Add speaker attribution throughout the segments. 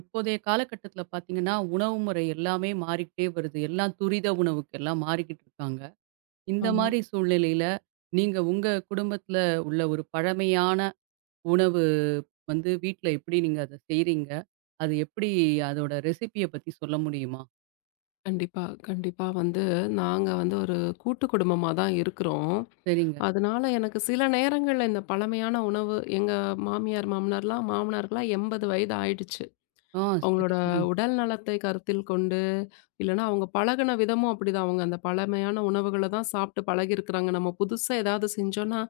Speaker 1: இப்போதைய காலகட்டத்தில பார்த்தீங்கன்னா, உணவு முறை எல்லாமே மாறிக்கிட்டே வருது. எல்லாம் துரித உணவுக்கு எல்லாம் மாறிக்கிட்டு இருக்காங்க. இந்த
Speaker 2: ஆமா.
Speaker 1: மாரி சூழ்நிலையில, நீங்க உங்க குடும்பத்தில உள்ள ஒரு பழமையான உணவு வந்து வீட்ல எப்படி நீங்க அத செய்றீங்க? அது எப்படி அதோட ரெசிபிய பத்தி சொல்ல முடியுமா?
Speaker 2: கண்டிப்பா, கண்டிப்பா வந்து நாங்க வந்து ஒரு கூட்டு குடும்பமா தான் இருக்கிறோம்.
Speaker 1: சரிங்க.
Speaker 2: அதனால எனக்கு சில நேரங்கள்ல இந்த பழமையான உணவு எங்க மாமியார், மாமனாருக்குலாம் 80 வயது ஆயிடுச்சு.
Speaker 1: ஆ சரி,
Speaker 2: அவங்களோட
Speaker 1: சரி.
Speaker 2: உடல் நலத்தை கருத்தில் கொண்டு, இல்லன்னா அவங்க பழகுன விதமும் அப்படிதான். அவங்க அந்த பழமையான உணவுகள தான் சாப்பிட்டு பழகியிருக்கிறாங்க. நம்ம புதுசா ஏதாவது செஞ்சோம்னா,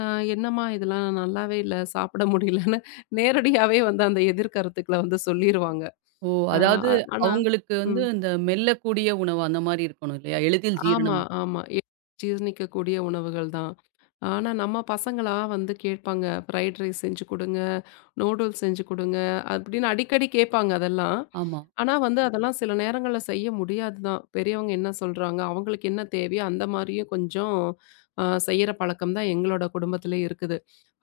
Speaker 2: "அ என்னம்மா இதெல்லாம் நல்லாவே இல்ல, சாப்பிட முடியலன்னு" நேரடியாவே வந்து அந்த எதிர்கருத்துக்கள வந்து சொல்லிருவாங்க.
Speaker 1: ஓ!
Speaker 2: அ
Speaker 1: அதாவது
Speaker 2: ஆனா
Speaker 1: அவங்களுக்கு வந்து
Speaker 2: ம்.
Speaker 1: அந்த மெல்லக்கூடிய உணவு அந்த மாரி இருக்கணும் இல்லையா? எளிதில்
Speaker 2: ஆமா,
Speaker 1: ஜீரணம்.
Speaker 2: ஆமா. ஜீரணிக்கக்கூடிய உணவுகள் தான். ஆனா, நம்ம பசங்களா வந்து கேட்பாங்க. ஃப்ரைட் ரைஸ் செஞ்சு குடுங்க, நூடுல்ஸ் செஞ்சு குடுங்க அப்படின்னு அடிக்கடி கேட்பாங்க அதெல்லாம்.
Speaker 1: ஆமா.
Speaker 2: ஆனா வந்து அதெல்லாம் சில நேரங்கள்ல செய்ய முடியாது தான். பெரியவங்க என்ன சொல்றாங்க, அவங்களுக்கு என்ன தேவையோ அந்த மாரியும் கொஞ்சம் செய்யற பழக்கம் தான் எங்களோட குடும்பத்திலே இருக்குது.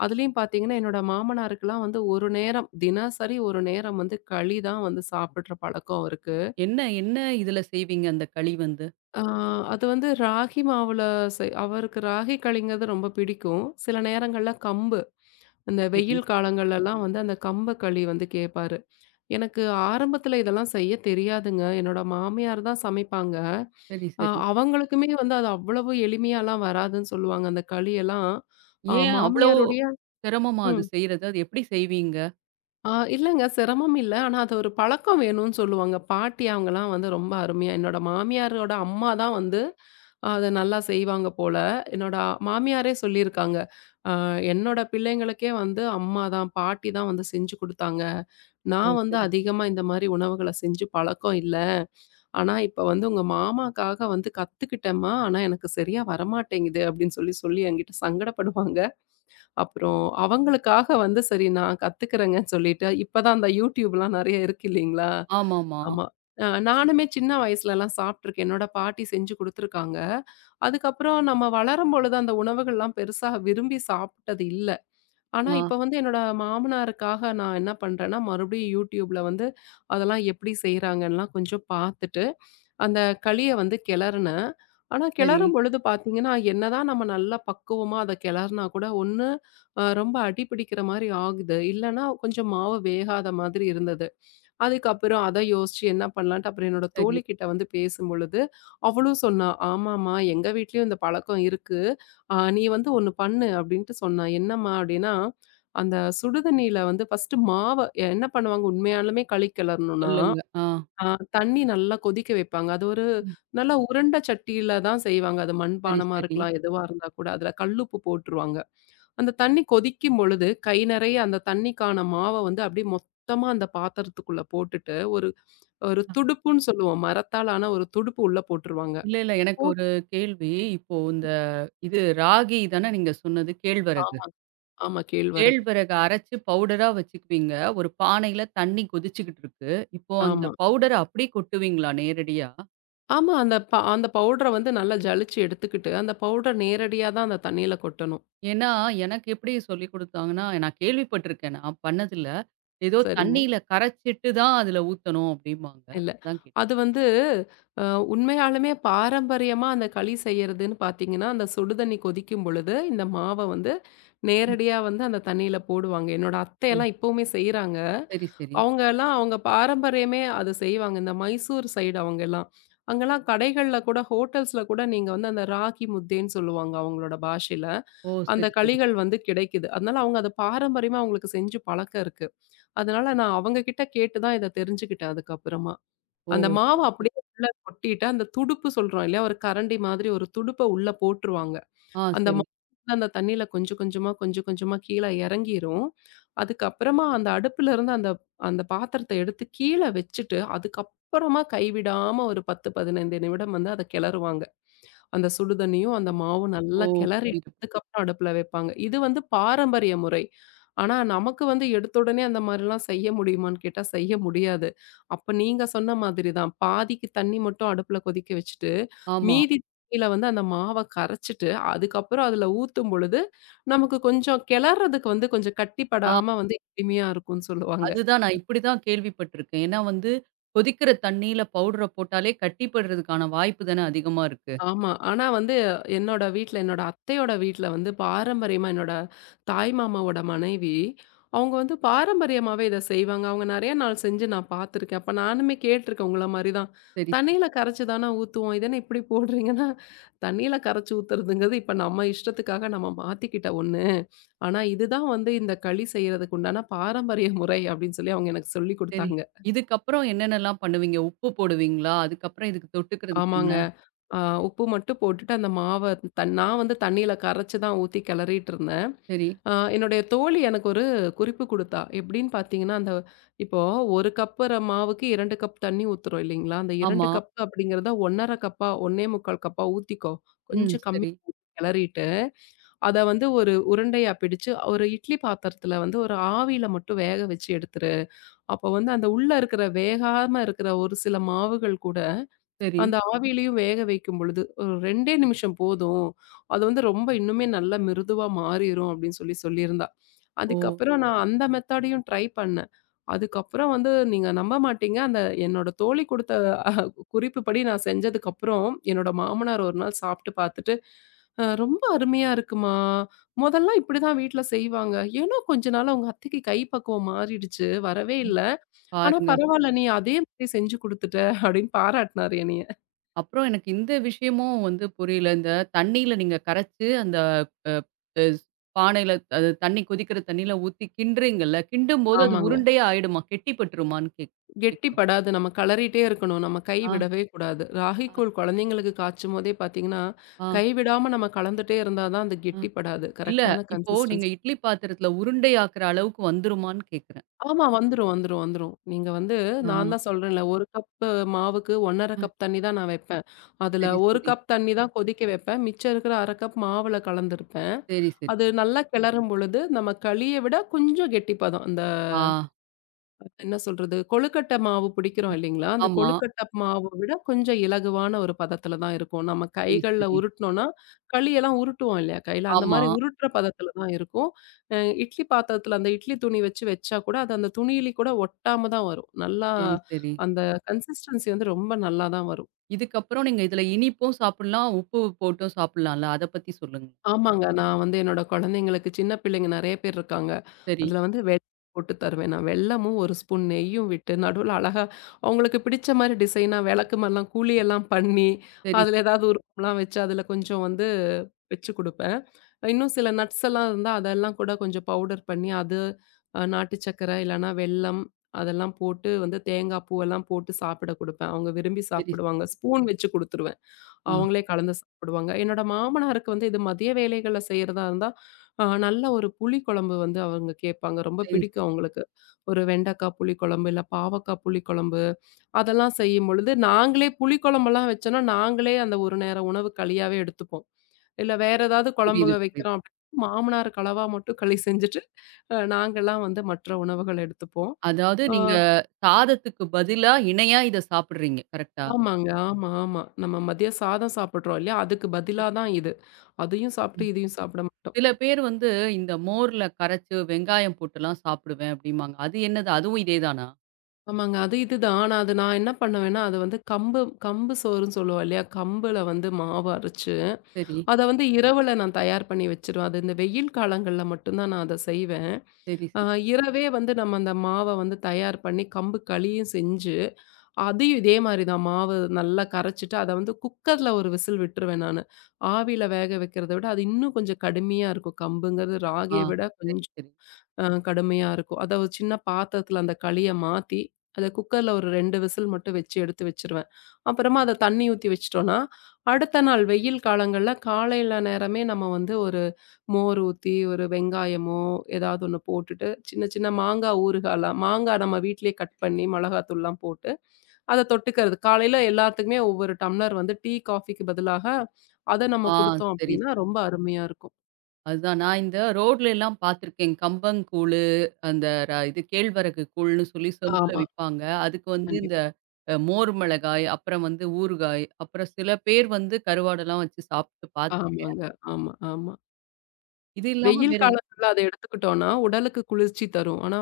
Speaker 2: அதுலயும் பார்த்தீங்கன்னா, என்னோட மாமனாருக்குலாம் வந்து ஒரு நேரம், தினசரி ஒரு நேரம் வந்து களி தான் வந்து சாப்பிடுற பழக்கம் அவருக்கு.
Speaker 1: என்ன என்ன இதில செய்வீங்க அந்த களி வந்து?
Speaker 2: ஆ, அது வந்து ராகி மாவுல அவருக்கு ராகி களிங்கிறது ரொம்ப பிடிக்கும். சில நேரங்கள்ல கம்பு, இந்த
Speaker 1: சரி,
Speaker 2: வெயில் காலங்கள்லலாம் வந்து அந்த கம்ப களி வந்து கேட்பாரு. எனக்கு ஆரம்பத்தில இதெல்லாம் செய்ய தெரியாதுங்க. என்னோட மாமியார் தான் சமைப்பாங்க.
Speaker 1: சரி,
Speaker 2: அ
Speaker 1: சரி.
Speaker 2: அவங்களுக்குமே வந்து அது அவ்வளவு எளிமையாலாம் வராதுன்னு சொல்லுவாங்க. அந்த களியெல்லாம்
Speaker 1: ஏன் அவ்வளோ
Speaker 2: மாமியாருடைய
Speaker 1: சிரமமா அது
Speaker 2: ம்.
Speaker 1: செய்றது? அது எப்படி செய்வீங்க?
Speaker 2: ஆ இல்லங்க. சிரமம் இல்ல. ஆனா அது ஒரு பழக்கம் வேணும்னு சொல்லுவாங்க. பாட்டி அவங்கலாம் வந்து ரொம்ப அருமையா என்னோட மாமியாரோட அம்மா தான் வந்து அத நல்லா செய்வாங்க போல. என்னோட மாமியாரே சொல்லியிருக்காங்க. "அ என்னோட பிள்ளைங்களுக்கே வந்து அம்மா தான், பாட்டி தான் வந்து செஞ்சு குடுத்தாங்க.
Speaker 1: ஓ!
Speaker 2: நான் வந்து
Speaker 1: சரி.
Speaker 2: அதிகமா இந்த மாரி உணவுகள செஞ்சு பழக்கம் இல்ல. ஆனா இப்ப வந்து உங்க மாமாக்காக வந்து கத்துக்கிட்டேன்ம்மா. ஆனா எனக்கு சரியா வரமாட்டேங்குது" அப்படின்னு சொல்லி சொல்லி என்கிட்ட சங்கடப்படுவாங்க. அப்புறம் அவங்களுக்காக வந்து சரி நான் கத்துக்கிறேங்கன்னு சொல்லிட்டு, இப்ப தான் அந்த YouTubeலாம் நெறைய இருக்கு இல்லீங்களா?
Speaker 1: ஆமாமா.
Speaker 2: ஆமா. நானுமே சின்ன வயசுலலாம் சாப்ட்டுருக்கேன். என்னோட பாட்டி செஞ்சு குடுத்துருக்காங்க. அதுக்கப்புறம் நம்ம வளரும்பொழுது அந்த உணவுகள்லாம் பெருசா விரும்பி சாப்ட்டது இல்ல. ஆனா
Speaker 1: ஆ
Speaker 2: இப்ப வந்து என்னோட மாமனாருக்காக நான் என்ன பண்றேன்னா, மறுபடியும் YouTubeல வந்து அதெல்லாம் எப்படி செய்றாங்கன்லாம் கொஞ்சம் பாத்துட்டு அந்த களிய வந்து கிளறுனேன். ஆனா
Speaker 1: சரி,
Speaker 2: கிளறும் பொழுது பார்த்தீங்கன்னா, என்னதான் நம்ம நல்லா பக்குவமா அத கிளறுனா கூட ஒண்ணு ரொம்ப அடி பிடிக்கிற மாரி ஆகுது. இல்லன்னா கொஞ்சம் மாவு வேகாத மாதிரி இருந்தது. அதுக்கப்புறம் அத யோசிச்சு என்ன பண்ணலான்ட்டு அப்புறம் என்னோட
Speaker 1: சரி.
Speaker 2: தோழிகிட்ட வந்து பேசும்பொழுது, அவளும் சொன்னா, "ஆமாம்மா எங்க வீட்லயும் இந்த பழக்கம் இருக்கு. நீ வந்து ஒண்ணு பண்ணு" அப்படின்ட்டு சொன்னா. "என்னம்மா?" அப்படின்னா, அந்த சுடுதண்ணீல வந்து ஃபர்ஸ்ட்டு மாவ என்ன பண்ணுவாங்க உண்மையாலுமே களி கிளறணும்னா,
Speaker 1: சொல்லுங்க. ஆ
Speaker 2: ஆ தண்ணி நல்லா கொதிக்க வைப்பாங்க. அது ஒரு நல்லா உருண்ட சட்டியில தான் செய்வாங்க. அது
Speaker 1: சரி,
Speaker 2: மண்பானமா
Speaker 1: சரி.
Speaker 2: இருக்கலாம், எதுவா இருந்தா கூட. அதுல கல்லுப்பு போட்டுருவாங்க. அந்த தண்ணி கொதிக்கும் பொழுது, கை நெறைய அந்த தண்ணிக்கான மாவ வந்து அப்படியே மொத்தமா அந்த பாத்திரத்துக்குள்ள போட்டுட்டு, ஒரு ஒரு
Speaker 1: அ
Speaker 2: துடுப்புன்னு சொல்லுவோம். மரத்தால் ஆன ஒரு துடுப்பு உள்ள போட்டுருவாங்க.
Speaker 1: இல்ல, இல்ல. எனக்கு
Speaker 2: போட்
Speaker 1: ஒரு கேள்வி. இப்போ இந்த இது ராகி தானே நீங்க சொன்னது? கேழ்வரகு.
Speaker 2: ஆமா, ஆமா. கேழ்வரகு.
Speaker 1: கேழ்வரக அரைச்சு பவுடரா வச்சுக்குவீங்க. ஒரு பானையில தண்ணி கொதிச்சுக்கிட்டு இருக்கு. இப்போ அந்த
Speaker 2: ஆமா.
Speaker 1: பவுடர அப்படியே கொட்டுவீங்களா நேரடியா?
Speaker 2: ஆமா. அந்த அந்த பவுடர வந்து நல்லா ஜலிச்சு எடுத்துக்கிட்டு, அந்த பவுடர் நேரடியா தான் அந்த தண்ணீல கொட்டணும்.
Speaker 1: ஏன்னா, எனக்கு எப்படி சொல்லிக் குடுத்தாங்கன்னா, நான் கேள்விப்பட்டுருக்கேன். நான் பண்ணதில்ல. ஏதோ
Speaker 2: சரிங்க.
Speaker 1: தண்ணீல கரைச்சிட்டு தான் அதுல ஊத்தணும் அப்படிம்பாங்க.
Speaker 2: இல்ல.
Speaker 1: அதான் கேட்டேன்.
Speaker 2: அது வந்து அ உண்மையாலுமே பாரம்பரியமா அந்த களி செய்யறதுன்னு பார்த்தீங்கன்னா, அந்த சுடு தண்ணி கொதிக்கும் பொழுது, இந்த மாவ வந்து
Speaker 1: ம்.
Speaker 2: நேரடியா வந்து அந்த தண்ணீல போடுவாங்க. என்னோட அத்தையெல்லாம் இப்பவுமே செய்றாங்க.
Speaker 1: சரி, சரி.
Speaker 2: அவங்கலாம் அவங்க பாரம்பரியமே அது செய்வாங்க. இந்த மைசூர் சைடு அவங்கலாம். அங்கலாம் கடைகள்ல கூட, ஹோட்டல்ஸ்ல கூட நீங்க வந்து அந்த ராகி முத்தேன்னு சொல்லுவாங்க அவங்களோட பாஷையில.
Speaker 1: ஓ!
Speaker 2: அந்த
Speaker 1: சரி, சரி.
Speaker 2: களிகள் வந்து கிடைக்குது. அதனால அவங்க அத பாரம்பரியமா அவங்களுக்கு செஞ்சு பழக்கம் இருக்கு. அதனால நான் அவங்க கிட்ட கேட்டு தான் இத தெரிஞ்சுக்கிட்டேன் அதுக்கப்புறமா.
Speaker 1: ஓ!
Speaker 2: அந்த மாவு
Speaker 1: சரி, சரி.
Speaker 2: அப்படியே உள்ள கொட்டிட்டு, அந்த துடுப்பு சொல்றோம் இல்லையா? ஒரு கரண்டி மாதிரி ஒரு துடுப்ப உள்ள போட்டுருவாங்க. அந்த
Speaker 1: சரி.
Speaker 2: மாவு அந்த தண்ணீல கொஞ்சம் கொஞ்சமா, கொஞ்சம் கொஞ்சமா கீழ இறங்கிரும். அதுக்கப்புறமா அந்த அடுப்புல இருந்து அந்த அந்த பாத்திரத்த எடுத்து கீழ வச்சுட்டு, அதுக்கப்புறமா கைவிடாம ஒரு 10, 15 நிமிடம் வந்து அத கிளறுவாங்க. அந்த சுடு தண்ணியும், அந்த மாவும் நல்லா
Speaker 1: ஓ!
Speaker 2: கிளறிட்டு
Speaker 1: புரியுது.
Speaker 2: அதுக்கப்புறம் அடுப்புல வைப்பாங்க. இது வந்து பாரம்பரிய முறை. ஆனா, நமக்கு வந்து எடுத்த உடனே அந்த மாரிலாம் செய்ய முடியுமான்னு கேட்டா செய்ய முடியாது. அப்ப நீங்க சொன்ன மாதிரி தான். பாதிக்கு தண்ணி மட்டும் அடுப்புல கொதிக்க வச்சுட்டு,
Speaker 1: ஆமா.
Speaker 2: மீதி தண்ணியில வந்து அந்த மாவ கரைச்சுட்டு, அதுக்கப்புறம் அதுல ஊத்தும் பொழுது, நமக்கு கொஞ்சம் கிளறதுக்கு வந்து கொஞ்சம்
Speaker 1: ஆ
Speaker 2: கட்டிப்படாம வந்து எளிமையா இருக்கும்ன்னு சொல்லுவாங்க.
Speaker 1: அதுதான் நான் இப்படி தான் கேள்விப்பட்டுருக்கேன். ஏன்னா வந்து கொதிக்கிற தண்ணீல பவுடர போட்டாலே கட்டிப்படுறதுக்கான வாய்ப்பு தானே அதிகமா இருக்கு.
Speaker 2: ஆமா. ஆனா வந்து என்னோட வீட்ல, என்னோட அத்தையோட வீட்ல வந்து பாரம்பரியமா என்னோட தாய் மாமாவோட மனைவி, அவங்க வந்து பாரம்பரியமாவே இத செய்வாங்க. அவங்க நெறைய நாள் செஞ்சு நான் பார்த்துருக்கேன். அப்ப நானுமே கேட்டுருக்கேன் உங்கள மாரி தான்.
Speaker 1: சரி, சரி,
Speaker 2: தண்ணீல கரைச்சு தானே ஊத்துவோம். இது என்ன இப்படி போடுறீங்கன்னா, தண்ணீல கரைச்சு ஊத்துறதுங்கிறது இப்ப நம்ம இஷ்டத்துக்காக நம்ம மாத்திக்கிட்ட ஒண்ணு. ஆனா இதுதான் வந்து இந்த களி செய்யறதுக்கு உண்டான பாரம்பரிய முறை அப்படின்னு சொல்லி அவங்க எனக்கு சொல்லிக்
Speaker 1: சரி.
Speaker 2: குடுத்தாங்க.
Speaker 1: இதுக்கப்புறம் என்னென்னலாம் பண்ணுவீங்க? உப்பு போடுவீங்களா? அதுக்கப்புறம் இதுக்கு தொட்டுக்கிறதுக்கு என்ன?
Speaker 2: ஆமாங்க. ஆ உப்பு மட்டும் போட்டுட்டு அந்த மாவ நான் வந்து தண்ணீல கரைச்சு தான் ஊத்தி கிளறிட்டு இருந்தேன்.
Speaker 1: சரி.
Speaker 2: என்னுடைய தோழி எனக்கு ஒரு குறிப்பு குடுத்தா. எப்படின்னு பார்த்தீங்கன்னா, அந்த இப்போ 1 கப்புற மாவுக்கு 2 கப் தண்ணி ஊத்துறோம் இல்லைங்களா? அந்த 2
Speaker 1: ஆமா.
Speaker 2: கப் அப்படிங்கிறத 1 1/2 கப்பா, 1 1/4 கப்பா ஊத்திக்கோ.
Speaker 1: ம்.
Speaker 2: கொஞ்சம் கம்மியா
Speaker 1: சரி,
Speaker 2: ஊத்தி கிளறிட்டு, அத வந்து ஒரு உருண்டையா பிடிச்சு, ஒரு இட்லி பாத்திரத்துல வந்து ஒரு ஆவியில மட்டும் வேக வச்சு எடுத்துரு. அப்போ வந்து அந்த உள்ள இருக்கிற வேகாம இருக்கிற ஒரு சில மாவுகள் கூட
Speaker 1: சரி.
Speaker 2: அந்த ஆவியிலயும் வேக வைக்கும் பொழுது, ஒரு 2டே நிமிஷம் போதும். அது வந்து ரொம்ப இன்னுமே நல்லா மிருதுவா மாறிரும் அப்படின்னு சொல்லி சொல்லியிருந்தா.
Speaker 1: ஓ!
Speaker 2: அதுக்கப்புறம் நான் அந்த மெத்தடையும் ட்ரை பண்ணேன். அதுக்கப்புறம் வந்து நீங்க நம்ப மாட்டீங்க. அந்த என்னோட தோழி குடுத்த அ குறிப்புப்படி நான் செஞ்சதுக்கப்புறம், என்னோட மாமனார் ஒரு நாள் சாப்பிட்டு பார்த்துட்டு, ரொம்ப அருமையா இருக்குமா! மொதல்லாம் இப்படிதான் வீட்ல செய்வாங்க. ஏனோ கொஞ்ச நாளா உங்க அத்தைக்கு கை பக்குவம் மாறிடுச்சு. வரவே
Speaker 1: ம்.
Speaker 2: இல்ல. ஆனா
Speaker 1: பாருங்க.
Speaker 2: பரவால்ல நீ அதே மாதிரி செஞ்சு குடுத்துட்ட" அப்படின்னு பாராட்டுனாரு என்னைய.
Speaker 1: அப்புறம் எனக்கு இந்த விஷயமும் வந்து புரியல. இந்த தண்ணீல நீங்க கரைச்சு அந்த அ அ பானையில அது தண்ணி கொதிக்கிற தண்ணீல ஊத்தி கிண்டுறீங்கல்ல, கிண்டும்போது அது
Speaker 2: ஆமாங்க.
Speaker 1: உருண்டையா ஆயிடுமா? கெட்டி பட்டுருமான்னு கேட்கணும்.
Speaker 2: கெட்டிப்படாது. நம்ம கெளறிட்டே இருக்கணும். நம்ம கை
Speaker 1: ஆ,
Speaker 2: விடவே கூடாது.
Speaker 1: ஆ,
Speaker 2: ராகிக்கூழ் குழந்தைங்களுக்கு காய்ச்சும்போதே பார்த்தீங்கன்னா,
Speaker 1: ஆ,
Speaker 2: கைவிடாம நம்ம கலந்துட்டே இருந்தா தான் அது
Speaker 1: ஆ.
Speaker 2: கெட்டிப்படாது.
Speaker 1: இல்ல,
Speaker 2: கரெக்ட்டான
Speaker 1: இப்போ நீங்க
Speaker 2: கன்சிஸ்டன்சி.
Speaker 1: இட்லி பாத்திரத்துல உருண்டை ஆக்குற அளவுக்கு வந்துருமான்னு கேட்கிறேன்.
Speaker 2: ஆமா. வந்துரும், வந்துரும், வந்துரும். நீங்க வந்து
Speaker 1: ஆ,
Speaker 2: நான் தான் சொல்றேன்ல, 1 கப்பு மாவுக்கு 1 1/2
Speaker 1: அ.
Speaker 2: கப் தண்ணி தான் நான் வைப்பேன். அதுல
Speaker 1: சரி,
Speaker 2: 1
Speaker 1: சரி.
Speaker 2: கப் தண்ணி தான் கொதிக்க வைப்பேன். மிச்சம் இருக்கிற 1/2 கப் மாவுல கலந்திருப்பேன்.
Speaker 1: சரி, சரி.
Speaker 2: அது நல்லா கிளறும் பொழுது, நம்ம களிய விட கொஞ்சம் கெட்டிப்பதம். அந்த
Speaker 1: ஆ,
Speaker 2: என்ன சொல்றது? கொழுக்கட்டை மாவு பிடிக்கிறோம் இல்லைங்களா? அந்த
Speaker 1: ஆமா.
Speaker 2: கொழுக்கட்டை மாவ விட கொஞ்சம் இலகுவான ஒரு பதத்தில தான் இருக்கும். நம்ம
Speaker 1: சரி,
Speaker 2: கைகள்ல
Speaker 1: சரி.
Speaker 2: உருட்டுனோம்னா, களியெல்லாம் உருட்டுவோம் இல்லையா கையில? அந்த
Speaker 1: ஆமா.
Speaker 2: மாரி உருட்டுற பதத்தில தான் இருக்கும். அ இட்லி பாத்திரத்தில அந்த இட்லி துணி வச்சு வச்சா கூட, அது அந்த துணியில கூட ஒட்டாம தான் வரும். நல்லா
Speaker 1: சரி, சரி.
Speaker 2: அந்த கன்சிஸ்டன்சி வந்து ரொம்ப நல்லா தான் வரும்.
Speaker 1: இதுக்கப்புறம் நீங்க இதுல இனிப்பும் சாப்பிடலாம், உப்பு போட்டும் சாப்பிடலாம்ல. அத பத்தி சொல்லுங்க.
Speaker 2: ஆமாங்க. நான் வந்து என்னோட குழந்தைங்களுக்கு சின்ன பிள்ளைங்க நெறைய பேர் இருக்காங்க.
Speaker 1: சரி,
Speaker 2: அதுல வந்து வெல்லம் போட்டு தருவேன் நான். வெல்லமும் 1 ஸ்பூன் நெய்யும் விட்டு நடுவுல அழகா அவங்களுக்கு பிடிச்ச மாரி டிசைனா விளக்கு மாரிலாம் குழியெல்லாம் பண்ணி,
Speaker 1: சரி.
Speaker 2: அதுல ஏதாவது உருவம்லாம் வச்சு அதுல கொஞ்சம் வந்து வச்சு குடுப்பேன். இன்னும் சில நட்ஸ் எல்லாம் இருந்தா அதெல்லாம் கூட கொஞ்சம் பவுடர் பண்ணி அது நாட்டு சர்க்கரை இல்லன்னா வெல்லம் அதெல்லாம் போட்டு வந்து தேங்காய் பூவெல்லாம் போட்டு சாப்பிட குடுப்பேன். அவங்க விரும்பி
Speaker 1: சரி,
Speaker 2: சாப்பிடுவாங்க.
Speaker 1: சரி.
Speaker 2: ஸ்பூன் வச்சு குடுத்துருவேன்.
Speaker 1: ஆ,
Speaker 2: அவங்களே கலந்து சாப்பிடுவாங்க. என்னோட மாமனாருக்கு வந்து இது மதிய வேளைகள்ல செய்றதா இருந்தா, நல்ல ஒரு புளிக்குழம்பு வந்து அவங்க கேட்பாங்க. ரொம்ப
Speaker 1: சரி,
Speaker 2: பிடிக்கும்
Speaker 1: சரி.
Speaker 2: அவங்களுக்கு. ஒரு வெண்டைக்காய் புளிக்குழம்பு, இல்ல பாவக்காய் புளிக்குழம்பு அதெல்லாம் செய்யும்பொழுது, நாங்களே புளிக்குழம்பெல்லாம் வச்சோம்னா, நாங்களே அந்த ஒரு நேர உணவு களியாவே எடுத்துப்போம். இல்ல வேற ஏதாவது குழம்புக
Speaker 1: புரியுது, புரியுது.
Speaker 2: வைக்கிறோம் அப்படின்னா, மாமனாருக்கு அளவா மட்டும் களி செஞ்சுட்டு, நாங்கலாம் வந்து மற்ற உணவுகள் எடுத்துப்போம்.
Speaker 1: அதாவது
Speaker 2: ஆ.
Speaker 1: நீங்க சாதத்துக்கு பதிலா இணையா இத சாப்பிடுறீங்க. கரெக்ட்டா?
Speaker 2: ஆமாங்க. ஆமா, ஆமா. நம்ம மதியம் சாதம் சாப்பிடுறோம் இல்லையா? அதுக்கு பதிலா தான் இது. அதையும் சாப்பிட்டு,
Speaker 1: ம்.
Speaker 2: இதையும் சாப்பிட மாட்டோம்.
Speaker 1: சில பேர் வந்து இந்த மோர்ல கரைச்சு வெங்காயம் போட்டுலாம் சாப்பிடுவேன் அப்படிம்பாங்க. அது என்னது? அதுவும் இதே தானா?
Speaker 2: ஆமாங்க. அது இதுதான். ஆனா, அது நான் என்ன பண்ணுவேன்னா, அது வந்து கம்பு கம்பு சோறுன்னு சொல்லுவோம் இல்லையா? கம்புல வந்து மாவு அரைச்சு,
Speaker 1: சரி,
Speaker 2: அத வந்து இரவுல நான் தயார் பண்ணி வச்சுருவேன். அது இந்த வெயில் காலங்கள்ல மட்டும் தான் நான் அத செய்வேன்.
Speaker 1: சரி,
Speaker 2: அ
Speaker 1: சரி.
Speaker 2: இரவே வந்து நம்ம அந்த மாவ வந்து தயார் பண்ணி, கம்பு களியும் செஞ்சு அதையும் இதே மாரி தான் மாவு நல்லா கரைச்சுட்டு, அத வந்து குக்கர்ல ஒரு விசில் விட்டுருவேன் நானு. ஆவியில வேக வைக்கிறத விட, அது இன்னும் கொஞ்சம் கடுமையா இருக்கும். கம்புங்கிறது
Speaker 1: ஆ,
Speaker 2: ராகிய விட
Speaker 1: சரி,
Speaker 2: கொஞ்சம்
Speaker 1: சரி.
Speaker 2: அ கடுமையா இருக்கும். அத ஒரு சின்ன பாத்திரத்துல அந்த களிய மாத்தி, அத குக்கர்ல ஒரு 2 விசில் மட்டும் வச்சு எடுத்து வச்சுருவேன். அப்புறமா அத தண்ணி ஊத்தி வச்சுட்டோம்னா, அடுத்த நாள் வெயில் காலங்கள்ல காலையில நேரமே நம்ம வந்து ஒரு மோர் ஊத்தி, ஒரு வெங்காயமோ ஏதாவது ஒண்ணு போட்டுட்டு, சின்ன சின்ன மாங்கா ஊறுகாலாம் மாங்கா நம்ம வீட்லயே கட் பண்ணி மிளகாத்தூள்லாம் போட்டு, அத தொட்டுக்கிறது. காலையில எல்லாத்துக்குமே ஒவ்வொரு டம்ளர் வந்து டீ, காஃபிக்கு பதிலாக அத நம்ம
Speaker 1: ஆ,
Speaker 2: குடுத்தோம்
Speaker 1: சரி,
Speaker 2: அப்டின்னா,
Speaker 1: சரி.
Speaker 2: ரொம்ப அருமையா இருக்கும்.
Speaker 1: அதுதான். நான் இந்த ரோட்ல எல்லாம் பார்த்துருக்கேன். கம்பங்கூழு, அந்த ர இது கேழ்வரகு கூழ்ன்னு சொல்லி செம்புல
Speaker 2: ஆமா.
Speaker 1: விப்பாங்க. அதுக்கு வந்து
Speaker 2: கண்டிப்பா.
Speaker 1: இந்த மோர் மிளகாய், அப்புறம் வந்து ஊறுகாய், அப்புறம் சில பேர் வந்து கருவாடெல்லாம் வச்சு சாப்பிட்டு பார்த்து
Speaker 2: ஆமாங்க. ஆமா, ஆமா.
Speaker 1: இது இல்லாம
Speaker 2: வெயில்
Speaker 1: வேற
Speaker 2: காலத்துல அத எடுத்துக்கிட்டோம்னா, உடலுக்கு குளிர்ச்சி தரும். ஆனா,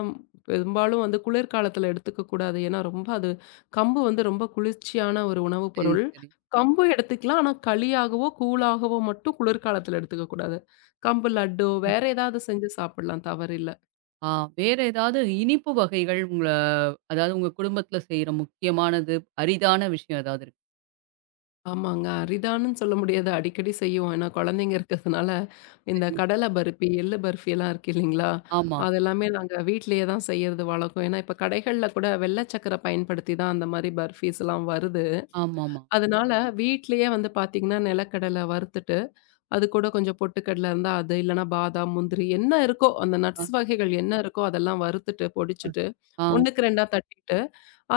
Speaker 2: பெரும்பாலும் வந்து குளிர்காலத்துல எடுத்துக்க கூடாது. ஏன்னா, ரொம்ப அது கம்பு வந்து ரொம்ப குளிர்ச்சியான ஒரு உணவுப்
Speaker 1: சரி,
Speaker 2: பொருள்.
Speaker 1: சரி.
Speaker 2: கம்பு எடுத்துக்கலாம். ஆனா, களியாகவோ, கூழாகவோ மட்டும் குளிர்காலத்துல எடுத்துக்க கூடாது. கம்பு லட்டோ,
Speaker 1: ம்.
Speaker 2: வேற ஏதாவது செஞ்சு சாப்பிடலாம் தவறில்ல.
Speaker 1: ஆ வேற ஏதாவது இனிப்பு வகைகள் உங்கள அதாவது உங்க குடும்பத்தில செய்ற முக்கியமானது, அரிதான விஷயம் ஏதாவது இருக்கா?
Speaker 2: ஆமாங்க. அரிதானன்னு சொல்ல முடியாது. அடிக்கடி செய்வோம். ஏன்னா குழந்தைங்க இருக்கிறதுனால, இந்த
Speaker 1: சரி.
Speaker 2: கடலை பருப்பி, எள்ளு பர்ஃபி எல்லாம் இருக்கு இல்லைங்களா?
Speaker 1: ஆமா.
Speaker 2: அதெல்லாமே நாங்க வீட்லயே தான் செய்யறது வழக்கம். ஏன்னா இப்ப கடைகள்ல கூட வெள்ளை சக்கரை பயன்படுத்தி தான் அந்த மாரி பர்ஃபீஸ்லாம் வருது.
Speaker 1: ஆமாமா.
Speaker 2: அதனால வீட்லயே வந்து பார்த்தீங்கன்னா, நிலக்கடலை வறுத்துட்டு, அது கூட கொஞ்சம் பொட்டுக்கடலை இருந்தா அது, இல்லன்னா பாதாம், முந்திரி என்ன இருக்கோ அந்த
Speaker 1: அ,
Speaker 2: நட்ஸ் வகைகள் என்ன இருக்கோ அதெல்லாம் வறுத்துட்டு,
Speaker 1: அ.
Speaker 2: பொடிச்சுட்டு,
Speaker 1: ஆ. ஆ,
Speaker 2: 1க்கு
Speaker 1: சரி.
Speaker 2: 2ஆ தட்டிட்டு,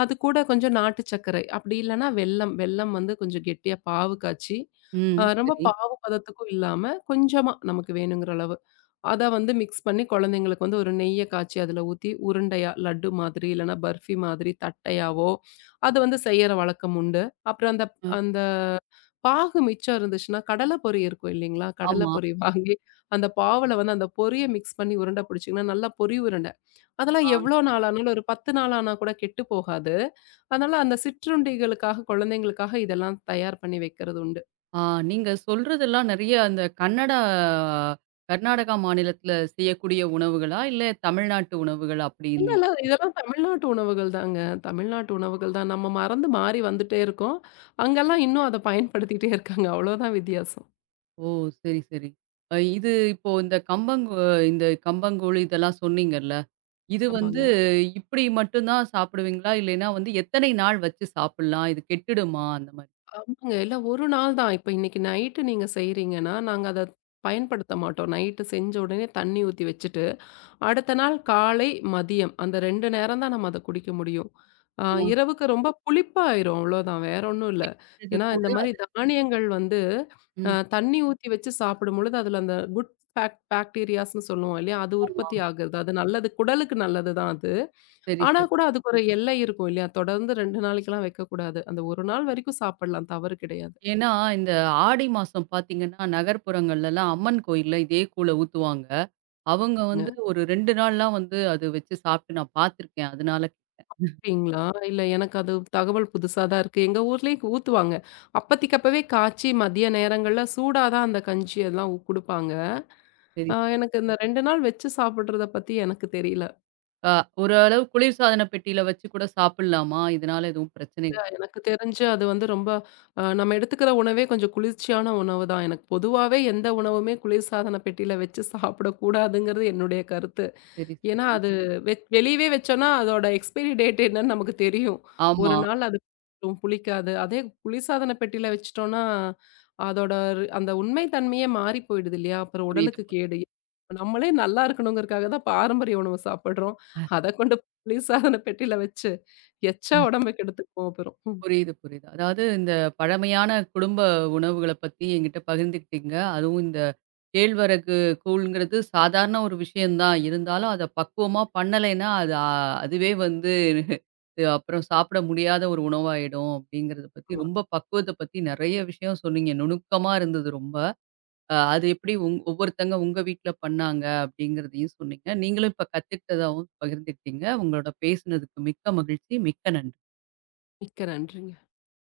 Speaker 2: அது கூட கொஞ்சம் நாட்டு சர்க்கரை, அப்படி இல்லன்னா வெல்லம். வெல்லம் வந்து கொஞ்சம் கெட்டியா பாவு காய்ச்சி,
Speaker 1: ம்.
Speaker 2: ரொம்ப
Speaker 1: சரி.
Speaker 2: பாவு பதத்துக்கும் இல்லாம, கொஞ்சமா நமக்கு வேணுங்கிற அளவு. அத வந்து மிக்ஸ் பண்ணி குழந்தைங்களுக்கு வந்து ஒரு நெய்ய காய்ச்சி அதில ஊத்தி, உருண்டையா லட்டு மாதிரி, இல்லன்னா பர்ஃபி மாதிரி தட்டையாவோ, அது வந்து செய்யற வழக்கம் உண்டு. அப்புறம் அந்த
Speaker 1: அ.
Speaker 2: அந்த பாகு மிச்சம் இருந்துச்சுன்னா, கடலை பொரி இருக்கும் இல்லைங்களா? கடலை
Speaker 1: ஆமா.
Speaker 2: பொரி வாங்கி, அந்த பாவுல வந்து அந்த பொரிய மிக்ஸ் பண்ணி உருண்டை பிடிச்சிங்கன்னா, நல்லா பொரி உருண்டை. அதெல்லாம்
Speaker 1: ஆ.
Speaker 2: எவ்வளோ நாள் ஆனாலும், ஒரு 10 நாள் ஆனா கூட கெட்டு போகாது. அதனால அந்த சிற்றுண்டிகளுக்காக, குழந்தைங்களுக்காக இதெல்லாம் தயார் பண்ணி வைக்கிறது உண்டு.
Speaker 1: ஆ நீங்க சொல்றதெல்லாம் நெறைய அந்த கன்னடா கர்நாடகா மாநிலத்தில செய்யக்கூடிய உணவுகளா? இல்ல தமிழ்நாட்டு உணவுகளா
Speaker 2: இல்ல,
Speaker 1: அப்டின்னு?
Speaker 2: இல்ல. இதெல்லாம் தமிழ்நாட்டு உணவுகள் தாங்க. தமிழ்நாட்டு உணவுகள் தான். நம்ம மறந்து மாறி வந்துட்டே இருக்கோம். அங்கெல்லாம் இன்னும் அத பயன்படுத்திட்டே இருக்காங்க. அவ்வளோதான் வித்தியாசம்.
Speaker 1: ஓ! சரி, சரி. இது இப்போ இந்த இந்த கம்பங்கூழ் இதெல்லாம் சொன்னீங்கல்ல. இது வந்து
Speaker 2: ஆமாங்க.
Speaker 1: இப்டி மட்டும் தான் சாப்பிடுவீங்களா? இல்லைன்னா வந்து எத்தனை நாள் வச்சு சாப்பிடலாம்? இது கெட்டுடுமா? அந்த மாரி.
Speaker 2: ஆமாங்க. இல்ல ஒரு நாள் தான். இப்ப இன்னைக்கு நைட்டு நீங்க செய்றீங்கன்னா, நாங்க அத பயன்படுத்த மாட்டோம். நைட்டு செஞ்ச உடனே தண்ணி ஊத்தி வச்சுட்டு, அடுத்த நாள் காலை, மதியம் அந்த 2 நேரம் தான் நம்ம அத குடிக்க முடியும். அ
Speaker 1: ஆ.
Speaker 2: இரவுக்கு ரொம்ப புளிப்பாயிரும் அவ்வளோதான். வேற ஒண்ணும் இல்ல. ஏன்னா இந்த
Speaker 1: கூழு
Speaker 2: மாரி
Speaker 1: அது.
Speaker 2: தானியங்கள் வந்து
Speaker 1: ம்.
Speaker 2: தண்ணி ஊத்தி வச்சு சாப்பிடும்பொழுது, அதுல அந்த குட் பாக்டீரியாஸ்ன்னு சொல்லுவோம் இல்லையா? அது
Speaker 1: ஆமா.
Speaker 2: உற்பத்தி ஆகுது. அது நல்லது. குடலுக்கு நல்லது தான் அது.
Speaker 1: சரி,
Speaker 2: ஆனா
Speaker 1: சரி.
Speaker 2: கூட அதுக்கு ஒரு எல்லை இருக்கும் இல்லையா? தொடர்ந்து 2 நாளைக்கெல்லாம் வைக்கக்கூடாது. அந்த 1 நாள் வரைக்கும் சாப்பிடலாம். தவறு கிடையாது.
Speaker 1: ஏன்னா, இந்த ஆடி மாசம் பார்த்தீங்கன்னா, நகர்ப்புறங்கள்லலாம் அம்மன் கோயில்ல இதே கூழ ஊத்துவாங்க. அவங்க
Speaker 2: ங்க.
Speaker 1: வந்து ஒரு 2 நாள்லாம் வந்து அது வச்சு சாப்ட்டு நான் பார்த்துருக்கேன். அதனால
Speaker 2: அப்படிங்களா? இல்ல எனக்கு அது தகவல் புதுசா தான் இருக்கு. எங்க ஊர்லயே ஊத்துவாங்க. அப்பத்திக்கப்பவே காய்ச்சி மதிய நேரங்கள்ல சூடா தான் அந்த கஞ்சி எல்லாம் குடுப்பாங்க.
Speaker 1: சரி.
Speaker 2: எனக்கு இந்த 2 நாள் வச்சு சாப்பிடுறத பத்தி எனக்கு தெரியல.
Speaker 1: அ ஓரளவு குளிர்சாதன பெட்டியில வச்சு கூட சாப்பிடலாமா? இதனால எதுவும் பிரச்சனை
Speaker 2: இல்ல
Speaker 1: இல்ல.
Speaker 2: எனக்கு தெரிஞ்சு அது வந்து ரொம்ப நம்ம எடுத்துக்கிற உணவே கொஞ்சம் குளிர்ச்சியான உணவு தான். எனக்கு பொதுவாவே எந்த உணவுமே குளிர்சாதன பெட்டியில வச்சு சாப்பிடக்கூடாதுங்கிறது என்னுடைய கருத்து.
Speaker 1: சரி,
Speaker 2: ஏன்னா,
Speaker 1: சரி.
Speaker 2: அது வெளியவே வச்சோம்னா, அதோட எக்ஸ்பைரி டேட் என்னன்னு நமக்கு தெரியும்.
Speaker 1: ஆமா.
Speaker 2: ஒரு நாள் அது புளிக்கும், புளிக்காது. அதே குளிர்சாதன பெட்டியில வச்சுட்டோம்னா, அதோட அந்த உண்மை தன்மையே மாறி போயிடுது இல்லையா? அப்புறம்
Speaker 1: புரியுது.
Speaker 2: உடலுக்கு கேடு. நம்மளே நல்லா இருக்கணுங்கிறதுக்காக தான் பாரம்பரிய உணவு சாப்பிடுறோம். அத கொண்டு குளிர்சாதன பெட்டியில வச்சு, எச்சா உடம்ப கெடுத்துக்குவோம் அப்புறம். ம்.
Speaker 1: புரியுது, புரியுது. அதாவது இந்த பழமையான குடும்ப உணவுகள பத்தி என்கிட்ட பகிர்ந்துக்கிட்டீங்க. அதுவும் இந்த கேழ்வரகு கூழ்ங்கிறது சாதாரண ஒரு விஷயம் தான். இருந்தாலும் அத பக்குவமா பண்ணலைன்னா, அதுவே வந்து இது அப்புறம் சாப்பிட முடியாத ஒரு உணவாயிடும் அப்படிங்கிறத பத்தி
Speaker 2: ஆமா.
Speaker 1: ரொம்ப பக்குவத்த பத்தி நெறைய விஷயம் சொன்னீங்க. நுணுக்கமா இருந்தது ரொம்ப. அது எப்படி ஒவ்வொருத்தங்க உங்க வீட்ல பண்ணாங்க அப்படிங்கிறதையும் சொன்னீங்க. நீங்களும் இப்ப கத்துக்கிட்டதாவும் பகிர்ந்துக்கிட்டீங்க. உங்களோட பேசினதுக்கு மிக்க மகிழ்ச்சி. மிக்க நன்றி.
Speaker 2: மிக்க நன்றிங்க.